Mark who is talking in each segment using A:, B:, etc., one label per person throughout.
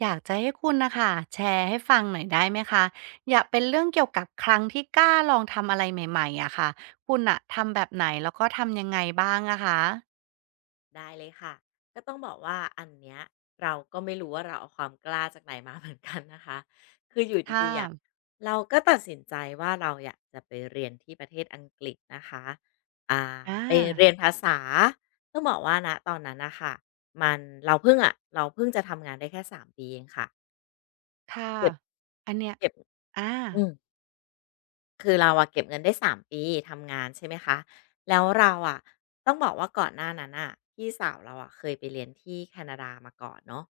A: อยากจะให้คุณนะคะแชร์ให้ฟังหน่อยได้ไหมคะอยากเป็นเรื่องเกี่ยวกับครั้งที่กล้าลองทำอะไรใหม่ๆอะค่ะคุณน่ะทำแบบไหนแล้วก็ทำยังไงบ้างอะคะ
B: ได้เลยค่ะก็ต้องบอกว่าอันเนี้ยเราก็ไม่รู้ว่าเราเอาความกล้าจากไหนมา เหมือนกันนะคะ คืออยู่
A: ค่ะ
B: ดีๆอะเราก็ตัดสินใจว่าเราอยากจะไปเรียนที่ประเทศอังกฤษนะคะอ่า
A: อ
B: ไป
A: า
B: เรียนภาษาต้องบอกว่านะตอนนั้นนะคะมันเราเพิ่งอะเราเพิ่งจะทำงานได้แค่3 ปีเองค่ะ
A: ค่ะ
B: เก็บ
A: อันเนี้ย
B: เก็บ
A: อา
B: อืม คือเราอะเก็บเงินได้3ปีทำงานใช่ไหมคะแล้วเราอะต้องบอกว่าก่อนหน้านั้นอ่ะพี่สาวเราอะเคยไปเรียนที่แคนาดามาก่อนเนาะ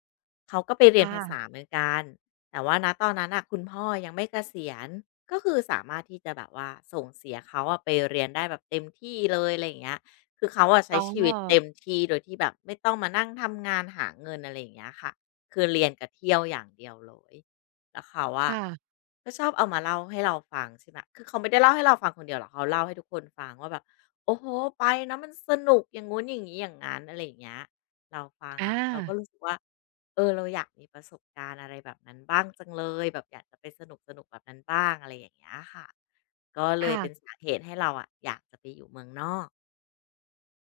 B: เขาก็ไปเรียน
A: ค่ะ
B: ภาษาเหมือนกันแต่ว่าณตอนนั้นอ่ะคุณพ่อยังไม่เกษียณก็คือสามารถที่จะแบบว่าส่งเสียเขาอะไปเรียนได้แบบเต็มที่เลยอะไรอย่างเงี้ยคือเขาอะใช้
A: อ๋
B: ชีวิตเต็ม
A: อ
B: ที่โดยที่แบบไม่ต้องมานั่งทำงานหาเงินอะไรอย่างเงี้ยค่ะคือเรียนกับเที่ยวอย่างเดียวเลย แล้วเขาอะ
A: ค่ะ
B: ก็ชอบเอามาเล่าให้เราฟังใช่ไหมคือเขาไม่ได้เล่าให้เราฟังคนเดียวหรอกเขาเล่าให้ทุกคนฟังว่าแบบโอ้โหไปนะมันสนุกอย่างงู้นอย่างนี้อย่างนั้นอะไรอย่างเงี้ยเราฟัง
A: อา
B: อะเราก็รู้สึกว่าเออเราอยากมีประสบการณ์อะไรแบบนั้นบ้างจังเลยแบบอยากจะไปสนุกสนุกแบบนั้นบ้างอะไรอย่างเงี้ยค่ะก็เลย
A: ค่ะ
B: เป็นสาเหตุให้เราอะอยากจะไปอยู่เมืองนอก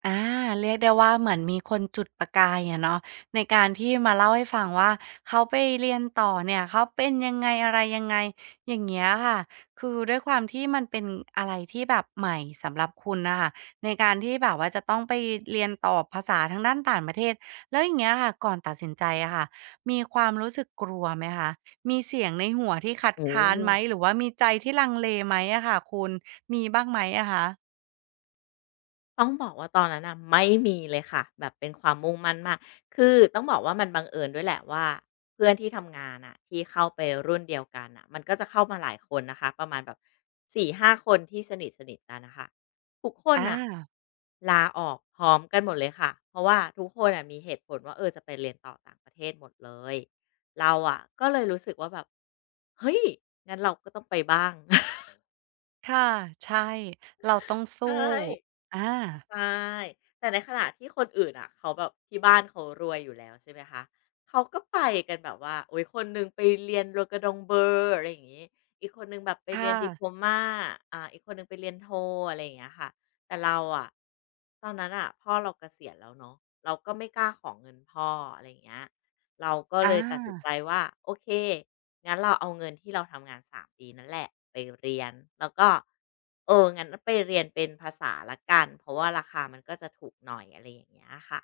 A: อาเรียกได้ว่าเหมือนมีคนจุดประกายอะเนาะในการที่มาเล่าให้ฟังว่าเขาไปเรียนต่อเนี่ยเขาเป็นยังไงอะไรยังไงอย่างเงี้ยค่ะคือด้วยความที่มันเป็นอะไรที่แบบใหม่สำหรับคุณนะคะในการที่แบบว่าจะต้องไปเรียนต่อภาษาทางด้านต่างประเทศแล้วอย่างเงี้ยค่ะก่อนตัดสินใจอะค่ะมีความรู้สึกกลัวไหมคะมีเสียงในหัวที่คัด
B: อื
A: ค้านไหมห
B: ม
A: รือว่ามีใจที่ลังเลไหมอะค่ะคุณมีบ้างไหมอะคะ
B: ต้องบอกว่าตอนนั้นน่ะไม่มีเลยค่ะแบบเป็นความมุ่งมั่นมากคือต้องบอกว่ามันบังเอิญด้วยแหละว่าเพื่อนที่ทำงานน่ะที่เข้าไปรุ่นเดียวกันน่ะมันก็จะเข้ามาหลายคนนะคะประมาณแบบ4-5 คนที่สนิทสนิทกันนะคะทุกคน
A: อา
B: น่ะลาออกพร้อมกันหมดเลยค่ะเพราะว่าทุกคนน่ะมีเหตุผลว่าเออจะไปเรียนต่อต่างประเทศหมดเลยเราอะก็เลยรู้สึกว่าแบบเฮ้ยงั้นเราก็ต้องไปบ้าง
A: ค่ะใช่เราต้องสู้
B: ใช่
A: อา
B: ใช่ แต่ในขณะที่คนอื่นอ่ะเขาแบบที่บ้านเขารวยอยู่แล้วใช่ไหมคะ เขาก็ไปกันแบบว่าโอ้ยคนหนึ่งไปเรียนโรกระดงเบอร์อะไรอย่างงี้อีกคนหนึ่งแบบไปเรี
A: ค่ะ
B: ยนดิโพลมาอีกคนหนึ่งไปเรียนโทอะไรอย่างเงี้ยค่ะแต่เราอะตอนนั้นน่ะพ่อเราเกษียณแล้วเนาะเราก็ไม่กล้าของเงินพ่ออะไรอย่างเงี้ย เราก็
A: อ
B: เลยตัดสิน
A: า
B: ใจว่าโอเคงั้นเราเอาเงินที่เราทำงาน3ปีนั่นแหละไปเรียนแล้วก็เอองั้นไปเรียนเป็นภาษาละกันเพราะว่าราคามันก็จะถูกหน่อยอะไรอย่างเงี้ยค่ะ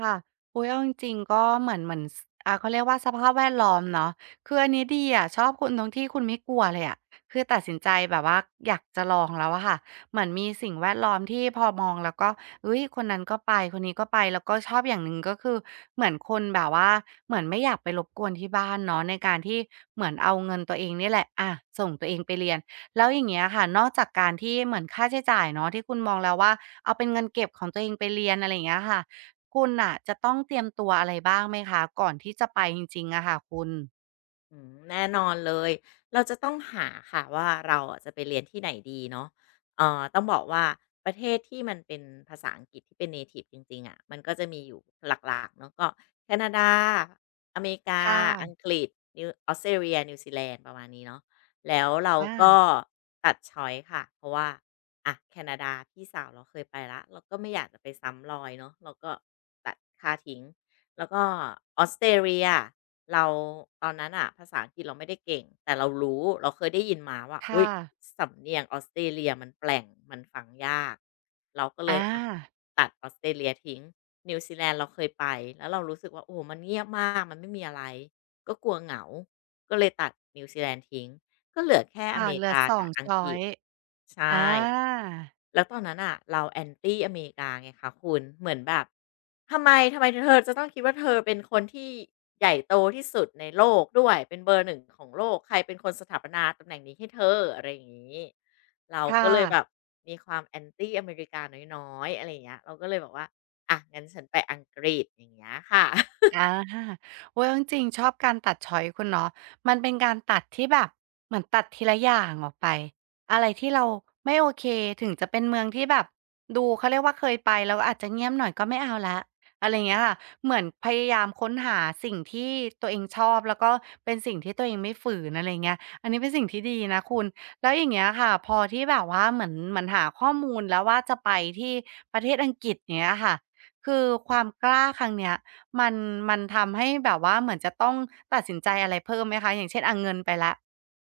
A: ค่ะอุ๊ยเอาจริงๆ ก็เหมือนสอ่าเขาเรียกว่าสภาพแวดล้อมเนาะคืออันนี้ดีอะชอบคุณตรงที่คุณไม่กลัวเลยอะคือตัดสินใจแบบว่าอยากจะลองแล้วอะค่ะเหมือนมีสิ่งแวดล้อมที่พอมองแล้วก็เฮ้ยคนนั้นก็ไปคนนี้ก็ไปแล้วก็ชอบอย่างหนึ่งก็คือเหมือนคนแบบว่าเหมือนไม่อยากไปรบกวนที่บ้านเนาะในการที่เหมือนเอาเงินตัวเองนี่แหละอะส่งตัวเองไปเรียนแล้วอย่างเงี้ยค่ะนอกจากการที่เหมือนค่าใช้จ่ายเนาะที่คุณมองแล้วว่าเอาเป็นเงินเก็บของตัวเองไปเรียนอะไรอย่างเงี้ยค่ะ คุณน่ะจะต้องเตรียมตัวอะไรบ้างไหมคะก่อนที่จะไปจริงๆอะค่ะคุณ
B: อืมแน่นอนเลย เราจะต้องหาค่ะว่าเราอะจะไปเรียนที่ไหนดีเนาะต้องบอกว่าประเทศที่มันเป็นภาษาอังกฤษที่เป็นเนทิฟจริงๆอะมันก็จะมีอยู่หลักๆเนาะก็แคนาดาอเมริกา
A: ค่ะ
B: อังกฤษนิวออสเตรเลียนิวซีแลนด์ประมาณนี้เนาะแล้วเราก็
A: อา
B: ตัดช้อย์ค่ะเพราะว่าอะแคนาดาพี่สาวเราเคยไปละเราก็ไม่อยากจะไปซ้ำรอยเนาะเราก็ตัดค่าทิ้ง แล้วก็ออสเตรเลียเราตอนนั้นอะภาษาอังกฤษเราไม่ได้เก่งแต่เรารู้เราเคยได้ยินมาว่าอุ๊ย
A: ค่ะ
B: สำเนียงออสเตรเลียมันแปลงมันฟังยากเราก็เล
A: อ
B: ยอะ
A: า
B: ตัดออสเตรเลียทิ้งนิวซีแลนด์เราเคยไปแล้วเรารู้สึกว่าโอ้โฮมันเงียบมากมันไม่มีอะไรก็กลัวเหงาก็เลยตัดนิวซีแลนด์ทิ้งก็เหลือแค่อ
A: ค่ะ
B: เม
A: เห
B: ริ
A: ลือ
B: กา
A: สอ
B: กั
A: ง
B: บอัง
A: ช้อ
B: กฤ
A: ย
B: ษ
A: ส์
B: ใช
A: อ
B: ่
A: า
B: แล้วตอนนั้นอ่ะเรา anti อนตี้อเมริกาไงคะคุณเหมือนแบบทำไมเธอจะต้องคิดว่าเธอเป็นคนที่ใหญ่โตที่สุดในโลกด้วยเป็นเบอร์ 1ของโลกใครเป็นคนสถาปนาตำแหน่งนี้ให้เธออะไรอย่างนี้เราก็
A: ค่ะ
B: เลยแบบมีความ anti อนตี้อเมริกาน้อยๆอะไรอย่างเงี้ยเราก็เลยบอกว่าอ่ะงั้นฉันไปอังกฤษอย่างเงี้ยค่ะ
A: อาโอ๊ยเอาจริงๆชอบการตัดชอยซ์คุณเนาะมันเป็นการตัดที่แบบเหมือนตัดทีละอย่างออกไปอะไรที่เราไม่โอเคถึงจะเป็นเมืองที่แบบดูเขาเรียกว่าเคยไปแล้วอาจจะเงียบหน่อยก็ไม่เอาแล้วอะไรอย่างเงี้ยค่ะเหมือนพยายามค้นหาสิ่งที่ตัวเองชอบแล้วก็เป็นสิ่งที่ตัวเองไม่ฝืนอะไรอย่างเงี้ยอันนี้เป็นสิ่งที่ดีนะคุณแล้วอย่างเงี้ยค่ะพอที่แบบว่าเหมือนหาข้อมูลแล้วว่าจะไปที่ประเทศอังกฤษอย่างเงี้ยค่ะคือความกล้าครั้งเนี้ย มันมันทำให้แบบว่าเหมือนจะต้องตัดสินใจอะไรเพิ่มไหมคะอย่างเช่นอาเงินไปแล้ว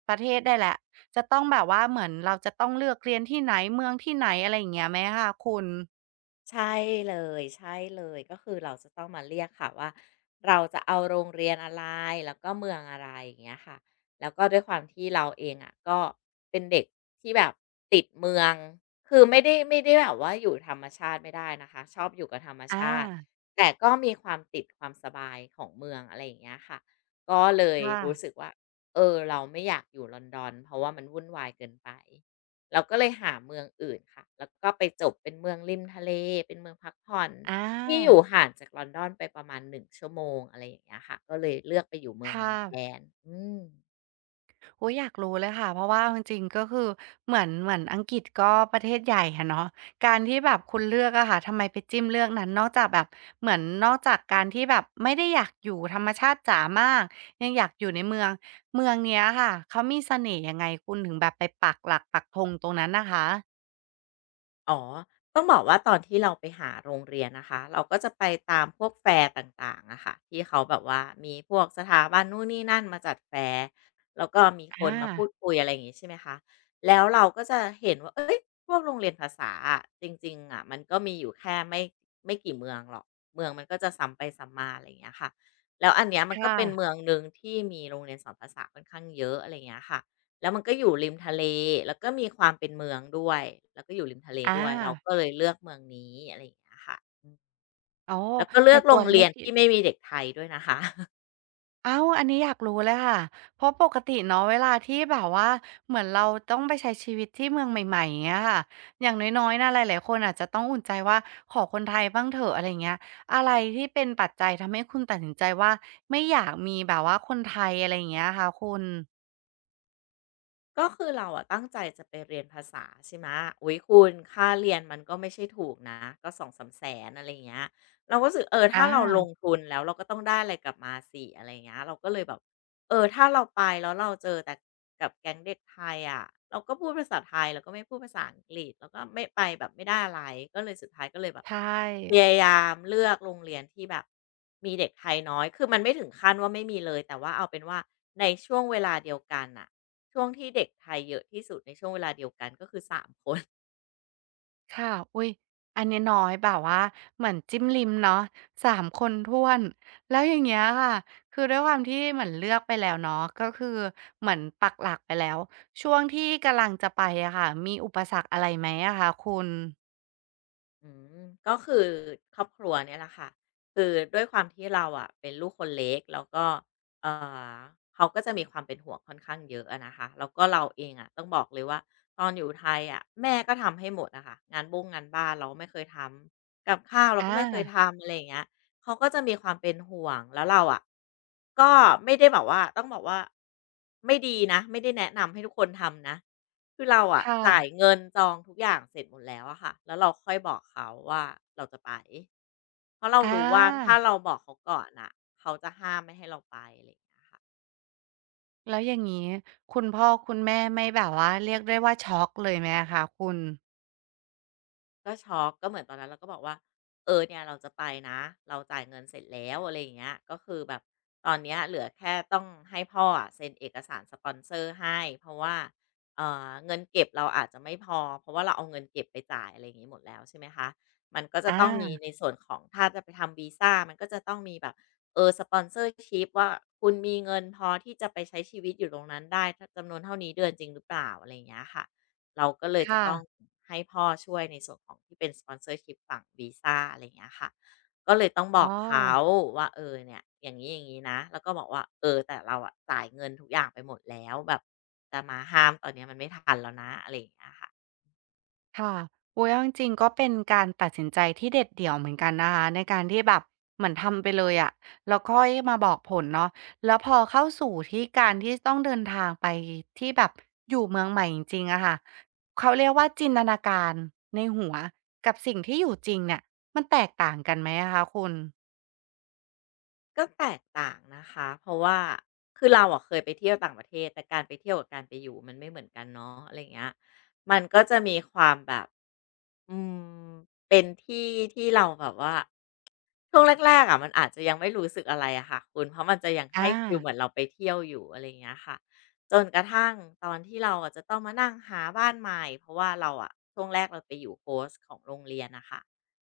A: ประเทศได้แล้วจะต้องแบบว่าเหมือนเราจะต้องเลือกเรียนที่ไหนเมืองที่ไหนอะไรอย่างเงี้ยไหมคะคุณ
B: ใช่เลยใช่เลยก็คือเราจะต้องมาเรียกค่ะว่าเราจะเอาโรงเรียนอะไรแล้วก็เมืองอะไรอย่างเงี้ยค่ะแล้วก็ด้วยความที่เราเองอะก็เป็นเด็กที่แบบติดเมืองคือไม่ได้แบบว่าอยู่ธรรมชาติไม่ได้นะคะชอบอยู่กับธรรม
A: อ
B: ชาติ
A: า
B: แต่ก็มีความติดความสบายของเมืองอะไรอย่างเงี้ยค่ะก็เลย
A: ค่ะ
B: รู้สึกว่าเออเราไม่อยากอยู่ลอนดอนเพราะว่ามันวุ่นวายเกินไป เราก็เลยหาเมืองอื่นค่ะ แล้วก็ไปจบเป็นเมืองริมทะเล เป็นเมืองพักผ่อน
A: อา
B: ที่อยู่ห่างจากลอนดอนไปประมาณ1ชั่วโมงอะไรอย่างเงี้ยค่ะ ก็เลยเลือกไปอยู่เมืองนั้
A: ค่ะ
B: นแทนอืม
A: โอ๊ยอยากรู้เลยค่ะเพราะว่าจริงๆก็คือเหมือนอังกฤษก็ประเทศใหญ่อะเนาะการที่แบบคุณเลือกอะค่ะทำไมไปจิ้มเลือกนั้นนอกจากแบบเหมือนนอกจากการที่แบบไม่ได้อยากอยู่ธรรมชาติจ๋ามากยังอยากอยู่ในเมืองเมืองเนี้ยค่ะเขามีเสน่ห์ยังไงคุณถึงแบบไปปักหลักปักธงตรงนั้นน่ะคะ
B: อ๋อ ต้องบอกว่าตอนที่เราไปหาโรงเรียนนะคะ เราก็จะไปตามพวกแฟร์ต่างๆอะค่ะ ที่เขาแบบว่ามีพวกสถาบันนู่นนี่นั่นมาจัดแฟร์แล้วก็มีคนมาพู
A: อา
B: ดคุยอะไรอย่างงี้ใช่ไหมคะแล้วเราก็จะเห็นว่าเอ้ยพวกโรงเรียนภาษาอะจริงๆอะ มันก็มีอยู่แค่ไม่กี่เมืองหรอกเมืองมันก็จะซ้ำไปซ้ำมาอะไรอย่างเงี้ยค่ะแล้วอันเนี้ยมันก็
A: ค่ะ
B: เป็นเมืองหนึ่งที่มีโรงเรียนสอนภาษาค่อนข้างเยอะอะไรอย่างเงี้ยค่ะ แล้วมันก็อยู่ริมทะเลแล้วก็มีความเป็นเมืองด้วยแล้วก็อยู่ริมทะเล
A: อา
B: ด้วยเราก็เลยเลือกเมืองนี้อะไรอย่างเงี้ยค่ะ
A: โอ้
B: แล้วก็เลื
A: เป็
B: อก
A: น
B: โร
A: ตั
B: ง
A: วเลื
B: เรี
A: อ
B: ย
A: ก
B: น
A: ที่
B: ที่ไม่มีเด็กไทยด้วยนะคะ
A: อ้าวอันนี้อยากรู้เลยค่ะเพราะปกติเนาะเวลาที่แบบว่าเหมือนเราต้องไปใช้ชีวิตที่เมืองใหม่ๆอย่างเงี้ยค่ะอย่างน้อยๆนะหลายๆคนอาจจะต้องอุ่นใจว่าขอคนไทยบ้างเถอะอะไรเงี้ยอะไรที่เป็นปัจจัยทำให้คุณตัดสินใจว่าไม่อยากมีแบบว่าคนไทยอะไรอย่างเงี้ยคะคุณ
B: ก็คือเราอะตั้งใจจะไปเรียนภาษาใช่ไหมะอุ๊ยคุณค่าเรียนมันก็ไม่ใช่ถูกนะก็สองสามแสนอะไรอย่างเงี้ยเราก็รู้สึกเออถ้า
A: อา
B: เราลงทุนแล้วเราก็ต้องได้อะไรกลับมาสิอะไรอย่างเงี้ยเราก็เลยแบบเออถ้าเราไปแล้วเราเจอแต่กับแก๊งเด็กไทยอะเราก็พูดภาษาไทยเราก็ไม่พูดภาษาอังกฤษเราก็ไม่ไปแบบไม่ได้อะไรก็เลยสุดท้ายก็เลยแบบ
A: ใช่
B: พยายามเลือกโรงเรียนที่แบบมีเด็กไทยน้อยคือมันไม่ถึงขั้นว่าไม่มีเลยแต่ว่าเอาเป็นว่าในช่วงเวลาเดียวกันน่ะ ช่วงที่เด็กไทยเยอะที่สุดในช่วงเวลาเดียวกันก็คือ3 คน
A: ค่ะอุ๊ยอันนี้น้อยแบบว่าเหมือนจิ้มลิมเนาะสามคนถ้วนแล้วอย่างเงี้ยค่ะคือด้วยความที่เหมือนเลือกไปแล้วเนาะก็คือเหมือนปักหลักไปแล้วช่วงที่กำลังจะไปอะค่ะมีอุปสรรคอะไรไหมอะคะคุณ
B: อืมก็คือครอบครัวเนี่ยแหละค่ะคือด้วยความที่เราอะเป็นลูกคนเล็กแล้วก็เอ่อเขาก็จะมีความเป็นห่วงค่อนข้างเยอะอะนะคะแล้วก็เราเองอะต้องบอกเลยว่าตอนอยู่ไทยอะแม่ก็ทำให้หมดอะค่ะงานบ้งงานบ้านเราก็ไม่เคยทำกับข้าวเรา
A: อ
B: ก็ไม่เคย
A: า
B: ทำอะไรอย่างเงี้ย เขาก็จะมีความเป็นห่วงแล้วเราอะก็ไม่ได้แบบว่าต้องบอกว่าไม่ดีนะไม่ได้แนะนำให้ทุกคนทำนะคือเราอะ
A: ค่ะ
B: จ่ายเงินจองทุกอย่างเสร็จหมดแล้วอะค่ะแล้วเราค่อยบอกเขาว่าเราจะไปเพราะเรา
A: อ
B: รู้ว่าถ้า
A: า
B: เราบอกเขาก่อนน่ะเขาจะห้ามไม่ให้เราไปอะไรอย่างเงี้ยค่ะ
A: แล้วอย่างงี้คุณพ่อคุณแม่ไม่แบบว่าเรียกได้ว่าช็อกเลยไหมอะคะคุณ
B: ก็ช็อกก็เหมือนตอนนั้นเราก็บอกว่าเออเนี่ยเราจะไปนะเราจ่ายเงินเสร็จแล้วอะไรอย่างเงี้ยก็คือแบบตอนเนี้ยเหลือแค่ต้องให้พ่ออะเซ็นเอกสารสปอนเซอร์ให้เพราะว่าเออเงินเก็บเราอาจจะไม่พอเพราะว่าเราเอาเงินเก็บไปจ่ายอะไรอย่างงี้หมดแล้วใช่ไหมคะมันก็จะ
A: อา
B: ต้องมีในส่วนของถ้าจะไปทำวีซามันก็จะต้องมีแบบเออสปอนเซอร์ชิปว่าคุณมีเงินพอที่จะไปใช้ชีวิตอยู่ตรงนั้นได้จำนวนเท่านี้เดือนจริงหรือเปล่าอะไรอย่างเงี้ยค่ะ เราก็เลยจะ
A: ค่ะ
B: ต้องให้พ่อช่วยในส่วนของที่เป็น sponsorship ฝั่งวีซาอะไรอย่างเงี้ยค่ะ ก็เลยต้องบ
A: อ๋
B: อ
A: อ
B: กเขาว่าเออเนี่ยอย่างนี้อย่างนี้นะแล้วก็บอกว่าเออแต่เราอะจ่ายเงินทุกอย่างไปหมดแล้วแบบจะมาห้ามตอนเนี้ยมันไม่ทันแล้วนะอะไรอย่างเงี้ยค่ะ
A: ค่ะโอ๊ยเอาจริงๆก็เป็นการตัดสินใจที่เด็ดเดี่ยวเหมือนกันนะคะในการที่แบบเหมือนทำไปเลยอะแล้วค่อยมาบอกผลเนาะแล้วพอเข้าสู่ที่การที่ต้องเดินทางไปที่แบบอยู่เมืองใหม่จริงๆอะค่ะเขาเรียกว่าจินตนาการในหัวกับสิ่งที่อยู่จริงเนี่ยมันแตกต่างกันไหมอะคะคุณ
B: ก็แตกต่างนะคะเพราะว่าคือเราอะเคยไปเที่ยวต่างประเทศแต่การไปเที่ยวกับการไปอยู่มันไม่เหมือนกันเนาะอะไรยเงี้ยมันก็จะมีความแบบอืมเป็นที่ที่เราแบบว่าช่วงแรกๆอ่ะมันอาจจะยังไม่รู้สึกอะไรอะค่ะคุณเพราะมันจะยังให้
A: อา
B: ฟิลเหมือนเราไปเที่ยวอยู่อะไรเงี้ยค่ะจนกระทั่งตอนที่เราอะจะต้องมานั่งหาบ้านใหม่เพราะว่าเราอะช่วงแรกเราไปอยู่โฮสต์ของโรงเรียนนะคะ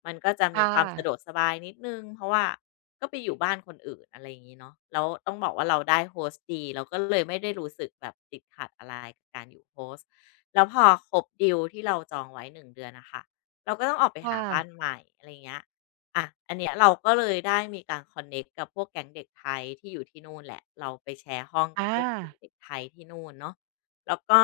B: มันก็จะมี
A: ค่ะ
B: ความสะดวกสบายนิดนึงเพราะว่า ก็ไปอยู่บ้านคนอื่นอะไรอย่างนี้เนาะแล้วต้องบอกว่าเราได้โฮสต์ดีเราก็เลยไม่ได้รู้สึกแบบติดขัดอะไรกับการอยู่โฮสต์แล้วพอครบดีลที่เราจองไว้1 เดือนนะคะเราก็ต้องออกไป
A: ค่ะ
B: หาบ้านใหม่อะไรอย่างเงี้ยอะอันเนี้ยเราก็เลยได้มีการคอนเน็กต์กับพวกแก๊งเด็กไทยที่อยู่ที่นู่นแหละเราไปแชร์ห้องกับ
A: ค่ะ
B: พวกกลุ่มเด็กไทยที่นู่นเนาะแล้วก็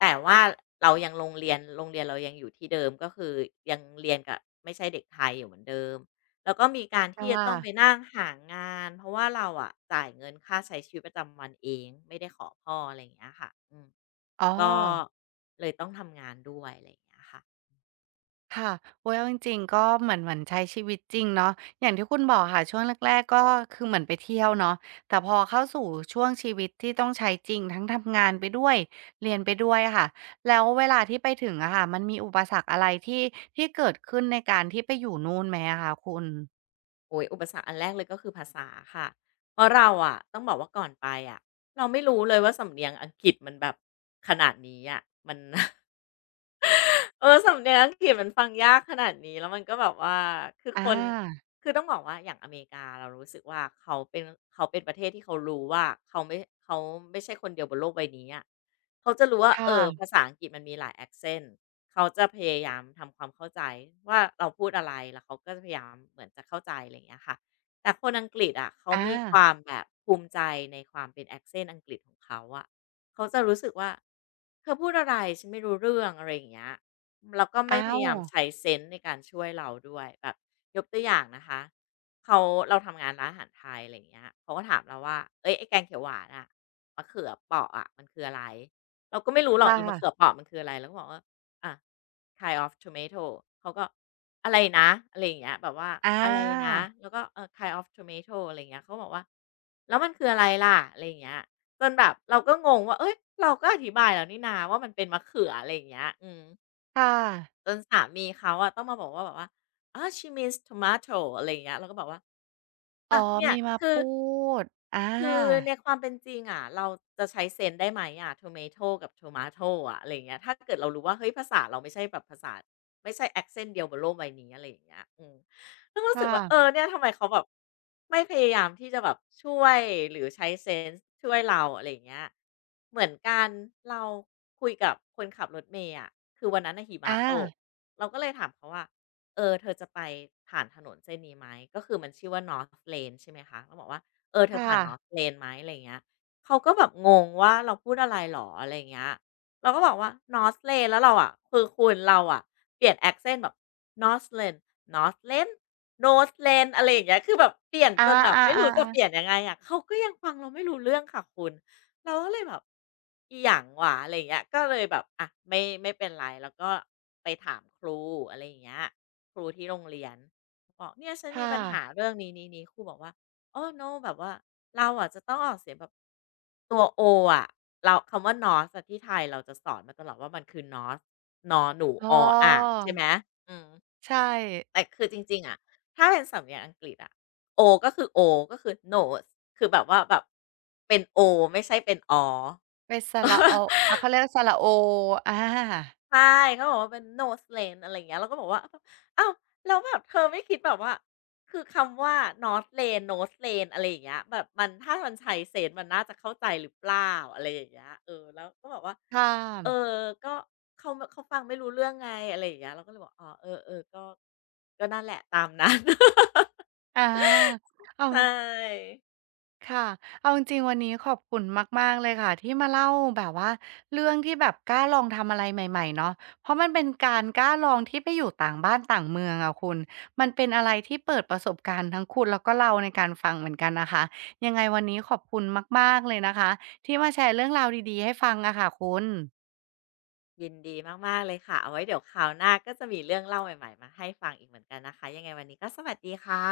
B: แต่ว่าเรายังโรงเรียนเรายังอยู่ที่เดิมก็คือยังเรียนกับไม่ใช่เด็กไทยอยู่เหมือนเดิม แล้วก็มีการ
A: อา
B: ที่จะต้องไป
A: ค่ะ
B: นั่งหางานเพราะว่าเราอะจ่ายเงินค่าใช้ชีวิตประจำวันเองไม่ได้ขอพ่ออะไรอย่างเงี้ยค่ะอืม
A: อ๋อ
B: ก็เลยต้องทำงานด้วยอะไรอย่างเงี้ยค่ะ
A: ค่ะโอ๊ยเอาจริงๆก็เหมือนใช้ชีวิตจริงเนาะอย่างที่คุณบอกค่ะช่วงแรกๆก็คือเหมือนไปเที่ยวเนาะแต่พอเข้าสู่ช่วงชีวิตที่ต้องใช้จริงทั้งทำงานไปด้วยเรียนไปด้วยอะค่ะแล้วเวลาที่ไปถึงอะค่ะมันมีอุปสรรคอะไรที่เกิดขึ้นในการที่ไปอยู่นู่นไหมอะคะคุณ
B: โอ้โฮอุปสรรคอันแรกเลยก็คือภาษาค่ะเพราะเราอะต้องบอกว่าก่อนไปอะเราไม่รู้เลยว่าสำเนียงอังกฤษมันแบบขนาดนี้อะมัน เออสำเนียงอังกฤษมันฟังยากขนาดนี้แล้วมันก็แบบว่าคือค
A: อา
B: นคือต้องบอกว่าอย่างอเมริกาเรารู้สึกว่าเขาเป็นประเทศที่เขารู้ว่าเขาไม่เขาไม่ใช่คนเดียวบนโลกใบนี้อะเขาจะรู้ว่า
A: ค
B: เออภา
A: ่ะ
B: ษาอังกฤษมันมีหลาย accent เขาจะพยายามทำความเข้าใจว่าเราพูดอะไรแล้วเขาก็จะพยายามเหมือนจะเข้าใจอะไรอย่างเงี้ยค่ะแต่คนอังกฤษอะเขา
A: อา
B: มีความแบบภูมิใจในความเป็น accent อังกฤษของเขาอะเขาจะรู้สึกว่าเธอพูดอะไรฉันไม่รู้เรื่องอะไรอย่างเงี้ย แล้วก็ไม่
A: อ้า
B: พ
A: ว
B: ยายามใช้เซนส์ในการช่วยเราด้วยแบบยกตัวอย่างนะคะเขาเราทำงานร้านอาหารไทยอะไรอย่างเงี้ยเขาก็ถามเราว่าเอ้ยไอ้แกงเขียวหวานอะมะเขือเปราะอะมันคืออะไรเราก็ไม่รู้หรอก
A: ค่ะ
B: อีมะเขือเปราะมันคืออะไรเราก็บอกว่าอะ kind of tomato" เขาก็อะไรนะอะไรอย่างเงี้ยแบบว่า
A: อ
B: อะไรนะ
A: า
B: แล้วก็เออ kind of tomato" อะไรอย่างเงี้ยเขาบอกว่าแล้วมันคืออะไรล่ะอะไรอย่างเงี้ยจนแบบเราก็งงว่าเอ้ยเราก็อธิบายแล้วนี่นาว่ามันเป็นมะเขืออะไรอย่างเงี้ยอืม
A: ค่ะ
B: จนสามีเขาอะต้องมาบอกว่าแบบว่าอ๋อ she means tomato" อะไรอย่างเงี้ยเราก็บอกว่า
A: อ๋อ
B: อ่ะเนี่ย
A: มีมา
B: คือ
A: พูดอา
B: คือในความเป็นจริงอ่ะเราจะใช้เซนส์ได้ไหมอะ tomato กับ tomato อะอะไรอย่างเงี้ยถ้าเกิดเรารู้ว่าเฮ้ยภาษาเราไม่ใช่แบบภาษาไม่ใช่ accent เดียวบนโลกใบนี้อะไรอย่างเงี้ยอืมรก็
A: ค
B: รู้สึกว่าเออ
A: ่ะ
B: เนี่ยทำไมเขาแบบไม่พยายามที่จะแบบช่วยหรือใช้เซนส์ช่วยเราอะไรอย่างเงี้ยเหมือนกันเราคุยกับคนขับรถเมย์อะคือวันนั้นน่ะหิมะตก
A: อา
B: เราก็เลยถามเขาว่าเออเธอจะไปผ่านถนนเส้นนี้ไหมก็คือมันชื่อว่า North Lane ใช่ไหมคะเราบอกว่า เออเธอผ่าน
A: ค่ะ
B: Northland ไหมอะไรเงี้ยเขาก็แบบงงว่าเราพูดอะไรเหรออะไรเงี้ยเราก็บอกว่า Northland แล้วเราอะคือคุณเราอะเปลี่ยน accent แบบ Northland Northland Northland อสเลนโนสเลนอะไรอย่างเงี้ยคือแบบเปลี่ยน
A: อา
B: จนแบบไม่รู้จะเปลี่
A: ๆ
B: ยน
A: ๆ
B: ยังไงอะเขาก็ยังฟังเราไม่รู้เรื่องค่ะคุณเราก็เลยแบบอีหยังหวะอะไร่เงี้ยก็เลยแบบอะไม่เป็นไรแล้วก็ไปถามครูอะไรอย่างเงี้ยครูที่โรงเรียนบอกเนี่ยฉันมี
A: ค่ะ
B: ปัญหาเรื่องนี้ๆๆครูบอกว่า โอ้ no แบบว่าเราอะจะต้องออกเสียงแบบตัวโออะเราคำว่า n o r อะที่ไทยเราจะสอนมาตลอดว่ามันคือ n o สนอหนู
A: อ๋อ
B: ออ่างใช่ไหมอืม
A: ใช่
B: แต่คือจริงๆอะถ้าเป็นสำเนียงอังกฤษอะโอก็คือโอก็คือ nose คือแบบว่าแบบเป็นโอไม่ใช่เป็นอ
A: เป็นสระอออา
B: อ
A: เขาเรียกว่าสระโออา
B: ใช่เขาบอกว่าเป็น "No s l a n อะไรอย่างเงี้ยเราก็บอกว่าอ้าวแล้วแบบเธอไม่คิดแบบว่าคือคำว่า north lane no s l a n อะไรอย่างเงี้ยแบบมันถ้ามันใช้เ e น s มันน่าจะเข้าใจหรือเปล่าอะไรอย่างเงี้ยเออแล้วก็บอกว่า
A: ข้าม
B: เออก็เขาฟังไม่รู้เรื่องไงอะไรอย่างเงี้ยเราก็เลยบอกอ๋อเออเออก็นั่นแหละตามนั้น
A: อาเอา
B: ใช่
A: ค่ะเอาจริงๆวันนี้ขอบคุณมากๆเลยค่ะที่มาเล่าแบบว่าเรื่องที่แบบกล้าลองทำอะไรใหม่ๆเนาะเพราะมันเป็นการกล้าลองที่ไปอยู่ต่างบ้านต่างเมืองอะคุณมันเป็นอะไรที่เปิดประสบการณ์ทั้งคุณแล้วก็เราในการฟังเหมือนกันนะคะยังไงวันนี้ขอบคุณมากๆเลยนะคะที่มาแชร์เรื่องราวดีๆให้ฟังอะค่ะคุณ
B: ยินดีมากๆเลยค่ะเอาไว้เดี๋ยวคราวหน้าก็จะมีเรื่องเล่าใหม่ๆมาให้ฟังอีกเหมือนกันนะคะยังไงวันนี้ก็สวัสดีค่ะ